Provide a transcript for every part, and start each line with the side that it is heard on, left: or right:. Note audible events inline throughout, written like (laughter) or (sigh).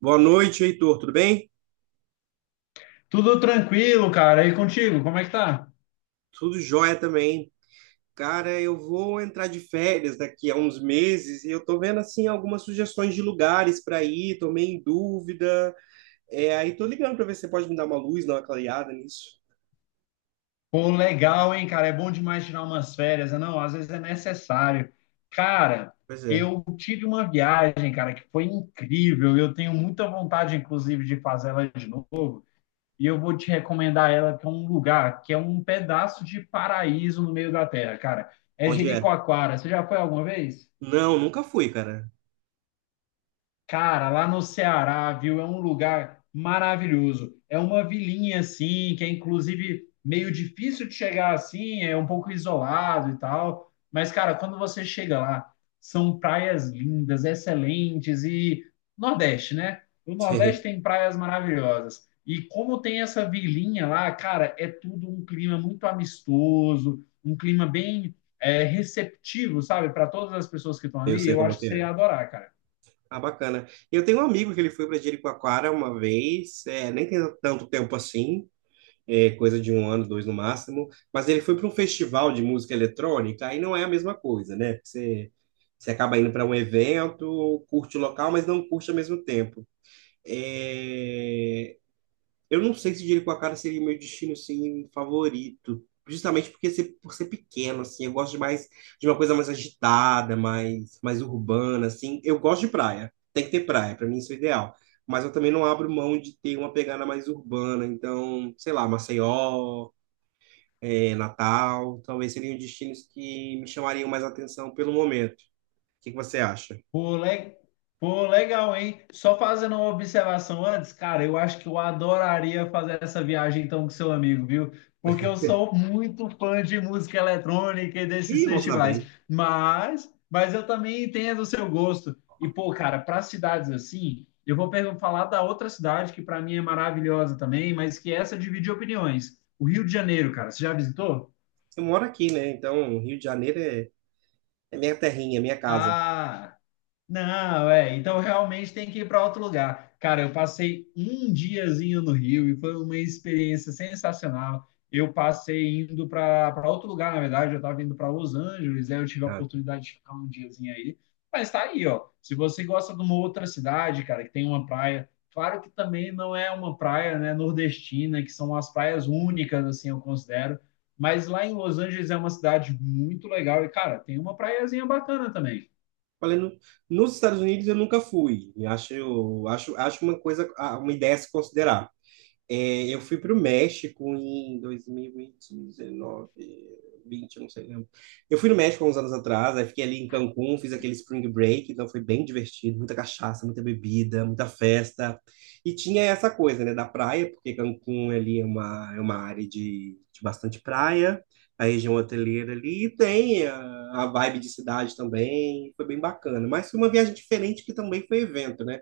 right: Boa noite, Heitor. Tudo bem?
left: Tudo tranquilo, cara. E contigo, como é que tá?
right: Tudo jóia também. Cara, eu vou entrar de férias daqui a uns meses e eu tô vendo assim algumas sugestões de lugares para ir, tô meio em dúvida. É, aí tô ligando para ver se você pode me dar uma luz, dar uma clareada nisso.
left: Pô, legal, hein, cara? É bom demais tirar umas férias, né? Não, às vezes é necessário. Cara,
right: Pois é.
left: eu tive uma viagem, cara, que foi incrível. Eu tenho muita vontade, inclusive, de fazer ela de novo. E eu vou te recomendar ela, que é um lugar, que é um pedaço de paraíso no meio da terra, cara. É
right: Onde é?
left: Jericoacoara. Você já foi alguma vez?
right: Não, nunca fui, cara.
left: Cara, lá no Ceará, viu? É um lugar maravilhoso. É uma vilinha assim, que é inclusive meio difícil de chegar assim, é um pouco isolado e tal. Mas, cara, quando você chega lá, são praias lindas, excelentes e Nordeste, né? O
right: (laughs)
left: Nordeste
right: Sei,
left: tem praias maravilhosas. E como tem essa vilinha lá, cara, é tudo um clima muito amistoso, um clima bem receptivo, sabe? Para todas as pessoas que estão
right: eu
left: ali,
right: sei
left: eu
right: como é
left: acho que
right: que
left: você ia
right: é.
left: adorar, cara.
right: Ah, bacana. Eu tenho um amigo que ele foi para Jericoacoara uma vez, nem tem tanto tempo assim. É, coisa de um ano, dois no máximo, mas ele foi para um festival de música eletrônica, aí não é a mesma coisa, né? Você acaba indo para um evento, curte o local, mas não curte ao mesmo tempo. É, eu não sei se Dinheiro com a Cara seria meu destino, assim, favorito. Justamente porque por ser pequeno, assim, eu gosto de mais de uma coisa mais agitada, mais urbana, assim. Eu gosto de praia. Tem que ter praia, pra mim isso é o ideal. Mas eu também não abro mão de ter uma pegada mais urbana. Então, sei lá, Maceió, Natal, talvez seriam destinos que me chamariam mais atenção pelo momento. O que que você acha?
left: Pô, le- Pô, legal, hein? Só fazendo uma observação antes, cara, eu acho que eu adoraria fazer essa viagem então com seu amigo, viu? Porque eu sou muito fã de música eletrônica e
right: Ih,
left: desses
right: eu posso dar
left: festivais.
right: bem.
left: Mas eu também entendo o seu gosto. E, pô, cara, para cidades assim, falar da outra cidade que para mim é maravilhosa também, mas que essa divide opiniões. O Rio de Janeiro, cara, você já visitou?
right: Eu moro aqui, né? Então, Rio de Janeiro é minha terrinha, minha casa.
left: Ah. Não, é. Então realmente tem que ir para outro lugar. Cara, eu passei um diazinho no Rio e foi uma experiência sensacional. Eu passei indo para outro lugar, na verdade, eu estava indo para Los Angeles, aí eu tive a
right: Ah.
left: oportunidade de ficar um diazinho aí. Mas tá aí, ó. Se você gosta de uma outra cidade, cara, que tem uma praia, claro que também não é uma praia, né, nordestina, que são as praias únicas, assim, eu considero. Mas lá em Los Angeles é uma cidade muito legal e, cara, tem uma praiazinha bacana também.
right: Falei, nos Estados Unidos eu nunca fui. E acho uma coisa, uma ideia a se considerar. É, eu fui para o México em 2019, 20, eu não sei, lembro. Eu fui no México há uns anos atrás, aí fiquei ali em Cancún, fiz aquele spring break, então foi bem divertido, muita cachaça, muita bebida, muita festa. E tinha essa coisa, né, da praia, porque Cancún ali é uma área de bastante praia, a região hoteleira ali, e tem a vibe de cidade também, foi bem bacana. Mas foi uma viagem diferente que também foi evento, né?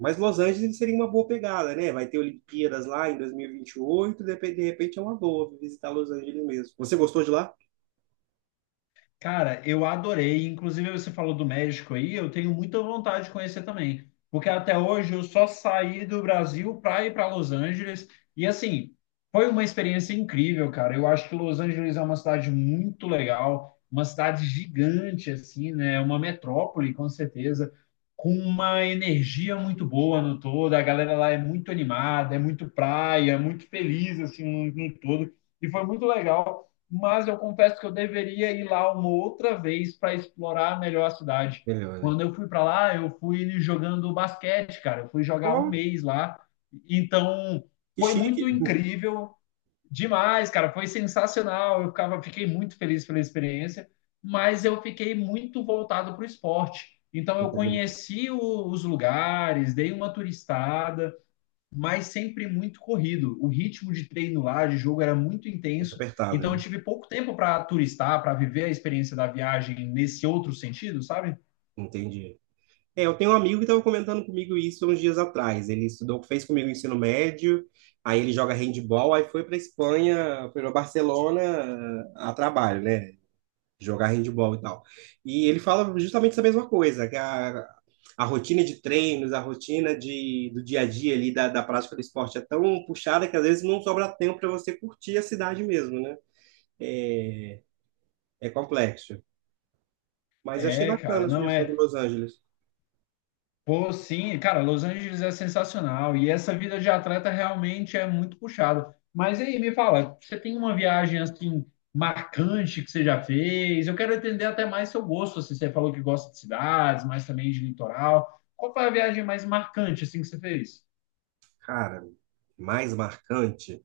right: Mas Los Angeles seria uma boa pegada, né? Vai ter Olimpíadas lá em 2028, de repente é uma boa visitar Los Angeles mesmo. Você gostou de lá?
left: Cara, eu adorei. Inclusive, você falou do México aí, eu tenho muita vontade de conhecer também. Porque até hoje eu só saí do Brasil para ir para Los Angeles. E assim, foi uma experiência incrível, cara. Eu acho que Los Angeles é uma cidade muito legal, uma cidade gigante, assim, né? É uma metrópole, com certeza, com uma energia muito boa no todo. A galera lá é muito animada, é muito praia, é muito feliz, assim, no todo. E foi muito legal, mas eu confesso que eu deveria ir lá uma outra vez para explorar melhor a cidade.
right: Melhor, né?
left: Quando eu fui para lá, eu fui jogando basquete, cara. Eu fui jogar um
right: Oh,
left: mês lá. Então,
right: que
left: foi muito
right: chique.
left: incrível, demais, cara. Foi sensacional. Fiquei muito feliz pela experiência, mas eu fiquei muito voltado para o esporte. Então,
right: (laughs)
left: eu
right: Entendi.
left: conheci os lugares, dei uma turistada, mas sempre muito corrido. O ritmo de treino lá, de jogo, era muito
right: Muito
left: intenso.
right: apertado,
left: Então eu
right: né?
left: tive pouco tempo para turistar, para viver a experiência da viagem nesse outro sentido, sabe?
right: Entendi. É, eu tenho um amigo que estava comentando comigo isso uns dias atrás. Ele estudou, fez comigo o ensino médio, aí ele joga handball, aí foi para Espanha, foi para Barcelona a trabalho, né? Jogar handball e tal. E ele fala justamente essa mesma coisa, que a rotina de treinos, a rotina de, do dia a dia ali, da prática do esporte é tão puxada que às vezes não sobra tempo para você curtir a cidade mesmo, né? É, é complexo. Mas eu achei
left: É, cara,
right: bacana a
left: não
right: sugestão de
left: é.
right: Los Angeles.
left: Pô, sim, cara, Los Angeles é sensacional e essa vida de atleta realmente é muito puxado. Mas aí me fala, você tem uma viagem assim marcante que você já fez? Eu quero entender até mais seu gosto, assim, você falou que gosta de cidades, mas também de litoral. Qual foi a viagem mais marcante assim que você fez?
right: Cara, mais marcante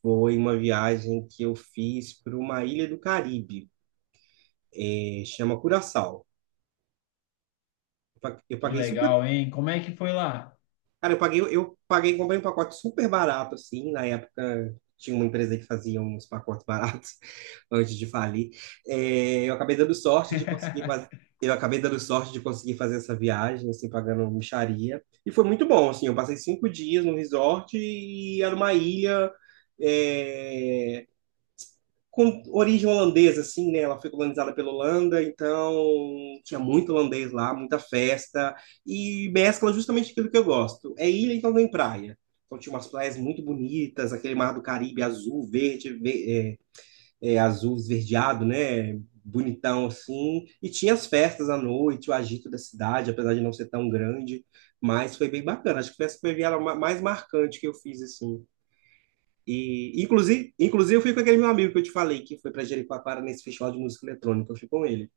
right: foi uma viagem que eu fiz para uma ilha do Caribe, chama Curaçao. Eu pa- eu
left: Que
right: paguei super
left: legal, hein? Como é que foi lá?
right: Cara, eu paguei, comprei um pacote super barato, assim, na época tinha uma empresa que fazia uns pacotes baratos (laughs) antes de falir. É,
left: (laughs)
right: eu acabei dando sorte de conseguir fazer essa viagem, assim, pagando mixaria. E foi muito bom, assim, eu passei 5 dias no resort e era uma ilha, é, com origem holandesa, assim, né? Ela foi colonizada pela Holanda, então tinha muito holandês lá, muita festa, e mescla justamente aquilo que eu gosto. É ilha, então tem praia. Então tinha umas praias muito bonitas, aquele mar do Caribe azul, verde, azul esverdeado, né? Bonitão assim. E tinha as festas à noite, o agito da cidade, apesar de não ser tão grande, mas foi bem bacana. Acho que foi essa foi a viagem mais marcante que eu fiz, assim. E, inclusive, eu fui com aquele meu amigo que eu te falei, que foi para Jericoacoara nesse festival de música eletrônica. Eu fui com ele.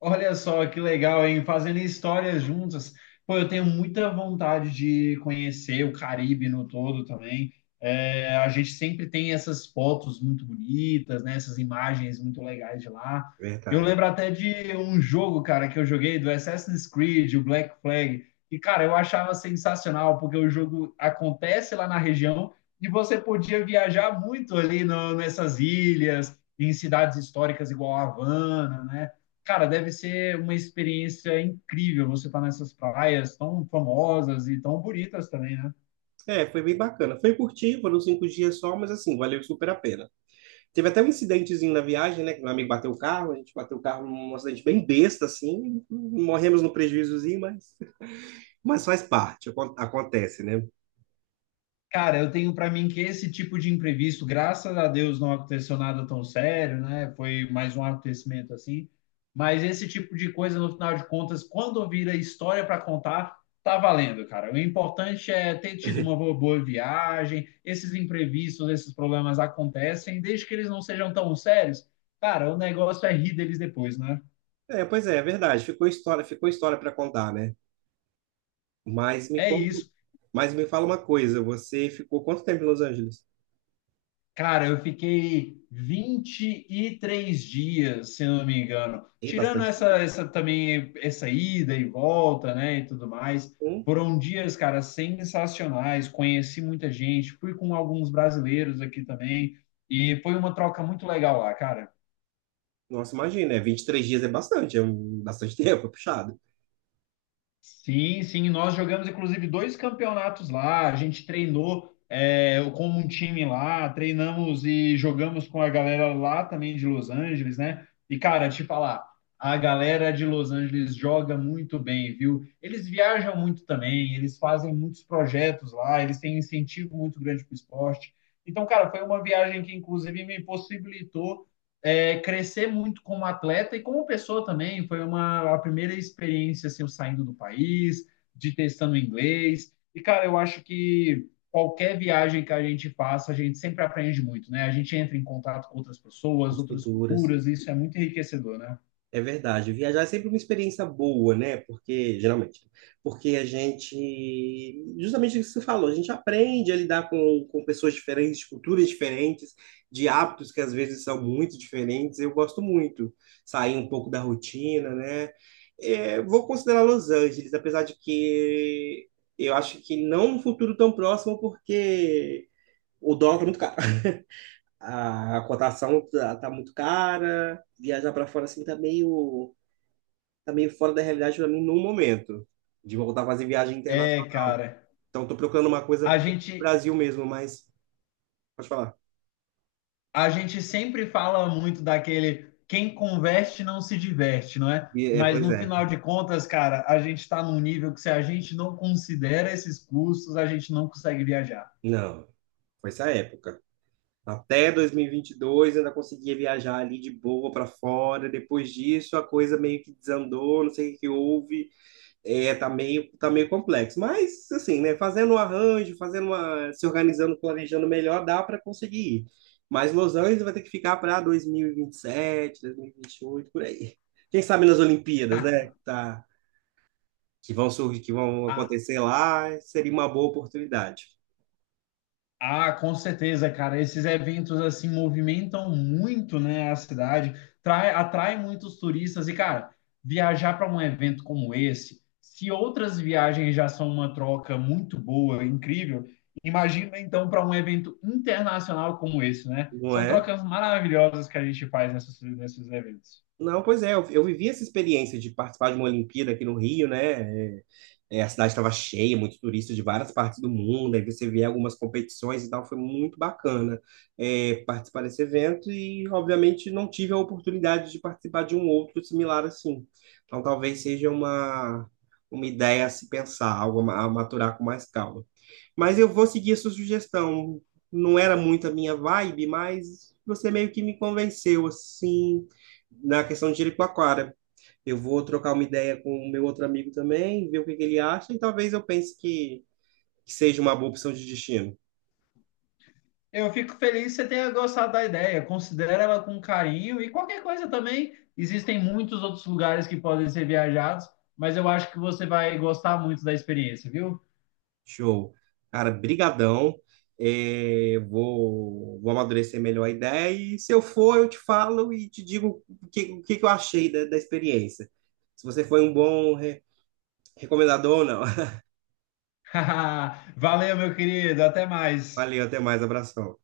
left: Olha só que legal, hein? Fazendo histórias juntas. Pô, eu tenho muita vontade de conhecer o Caribe no todo também. É, a gente sempre tem essas fotos muito bonitas, né? Essas imagens muito legais de lá. Eu
right: Verdade.
left: lembro até de um jogo, cara, que eu joguei do Assassin's Creed, o Black Flag. E, cara, eu achava sensacional, porque o jogo acontece lá na região e você podia viajar muito ali nessas ilhas, em cidades históricas igual a Havana, né? Cara, deve ser uma experiência incrível você estar nessas praias tão famosas e tão bonitas também, né?
right: É, foi bem bacana. Foi curtinho, foram 5 dias só, mas assim, valeu super a pena. Teve até um incidentezinho na viagem, né? Que meu amigo bateu o carro, a gente bateu o carro num acidente bem besta, assim. Morremos no prejuízozinho, mas faz parte, acontece, né?
left: Cara, eu tenho para mim que esse tipo de imprevisto, graças a Deus, não aconteceu nada tão sério, né? Foi mais um acontecimento assim. Mas esse tipo de coisa, no final de contas, quando vira história para contar, tá valendo, cara. O importante é ter tido uma
right: (laughs)
left: boa viagem. Esses imprevistos, esses problemas acontecem, desde que eles não sejam tão sérios. Cara, o negócio é rir deles depois, né?
right: É, pois é, é verdade. Ficou história para contar, né? Mas me
left: É
right: conta,
left: isso.
right: mas me fala uma coisa, você ficou quanto tempo em Los Angeles?
left: Cara, eu fiquei 23 dias, se eu não me engano.
right: Ei,
left: Tirando essa,
right: bastante
left: essa ida e volta, né, e tudo mais.
right: tempo.
left: Foram dias, cara, sensacionais. Conheci muita gente, fui com alguns brasileiros aqui também. E foi uma troca muito legal lá, cara.
right: Nossa, imagina, é 23 dias é bastante, bastante (laughs) tempo, é puxado.
left: Sim, sim, nós jogamos inclusive dois campeonatos lá. A gente treinou com um time lá, treinamos e jogamos com a galera lá também de Los Angeles, né? E cara, te falar, a galera de Los Angeles joga muito bem, viu? Eles viajam muito também, eles fazem muitos projetos lá, eles têm incentivo muito grande para o esporte. Então, cara, foi uma viagem que inclusive me possibilitou crescer muito como atleta e como pessoa também. Foi uma a primeira experiência assim, eu saindo do país, de testando inglês. E, cara, eu acho que qualquer viagem que a gente faça, a gente sempre aprende muito, né? A gente entra em contato com outras pessoas,
right: As
left: outras
right: culturas.
left: culturas, e isso é muito enriquecedor, né?
right: É verdade, viajar é sempre uma experiência boa, né? Porque, geralmente, porque a gente, justamente o que você falou, a gente aprende a lidar com pessoas diferentes, de culturas diferentes, de hábitos que às vezes são muito diferentes. Eu gosto muito sair um pouco da rotina, né? É, vou considerar Los Angeles, apesar de que eu acho que não um futuro tão próximo, porque o dólar tá muito caro. (laughs) A cotação tá muito cara, viajar para fora assim tá meio, fora da realidade para mim no momento, de voltar a fazer viagem
left: É,
right: internacional.
left: cara.
right: Então tô procurando uma coisa
left: A
right: no
left: gente
right: Brasil mesmo, mas pode falar.
left: A gente sempre fala muito daquele quem converte não se diverte, não é?
right: E, é,
left: Mas
right: pois
left: no final
right: é.
left: de contas, cara, a gente está num nível que se a gente não considera esses custos, a gente não consegue viajar.
right: Não, foi essa época. Até 2022 ainda conseguia viajar ali de boa para fora. Depois disso a coisa meio que desandou, não sei o que que houve. É, tá meio complexo, mas assim, né, fazendo um arranjo, se organizando, planejando melhor, dá para conseguir ir. Mas Los Angeles vai ter que ficar para dois mil e vinte e sete, dois mil e vinte sete e oito por aí. Quem sabe nas Olimpíadas, né,
left: (laughs)
right: que vão surgir, que vão acontecer lá, seria uma boa oportunidade,
left: Ah, com certeza, cara. Esses eventos assim movimentam muito, né, a cidade, atrai muitos turistas e, cara, viajar para um evento como esse, se outras viagens já são uma troca muito boa, incrível, imagina então para um evento internacional como esse, né?
right: não
left: São
right: é?
left: trocas maravilhosas que a gente faz nesses eventos.
right: Não, pois é, eu vivi essa experiência de participar de uma Olimpíada aqui no Rio, né? A cidade estava cheia, muito turista de várias partes do mundo, aí você vê algumas competições e tal, foi muito bacana participar desse evento e, obviamente, não tive a oportunidade de participar de um outro similar assim. Então, talvez seja uma ideia a se pensar, algo a maturar com mais calma. Mas eu vou seguir a sua sugestão. Não era muito a minha vibe, mas você meio que me convenceu, assim, na questão de Jericoacoara. Eu vou trocar uma ideia com o meu outro amigo também, ver o que que ele acha, e talvez eu pense que seja uma boa opção de destino.
left: Eu fico feliz que você tenha gostado da ideia. Considera ela com carinho e qualquer coisa também. Existem muitos outros lugares que podem ser viajados, mas eu acho que você vai gostar muito da experiência, viu?
right: Show. Cara, brigadão. É, vou amadurecer melhor a ideia e se eu for, eu te falo e te digo o que, que eu achei da experiência. Se você foi um bom recomendador ou não. (laughs)
left: (laughs) Valeu, meu querido. Até mais.
right: Valeu, até mais, abração.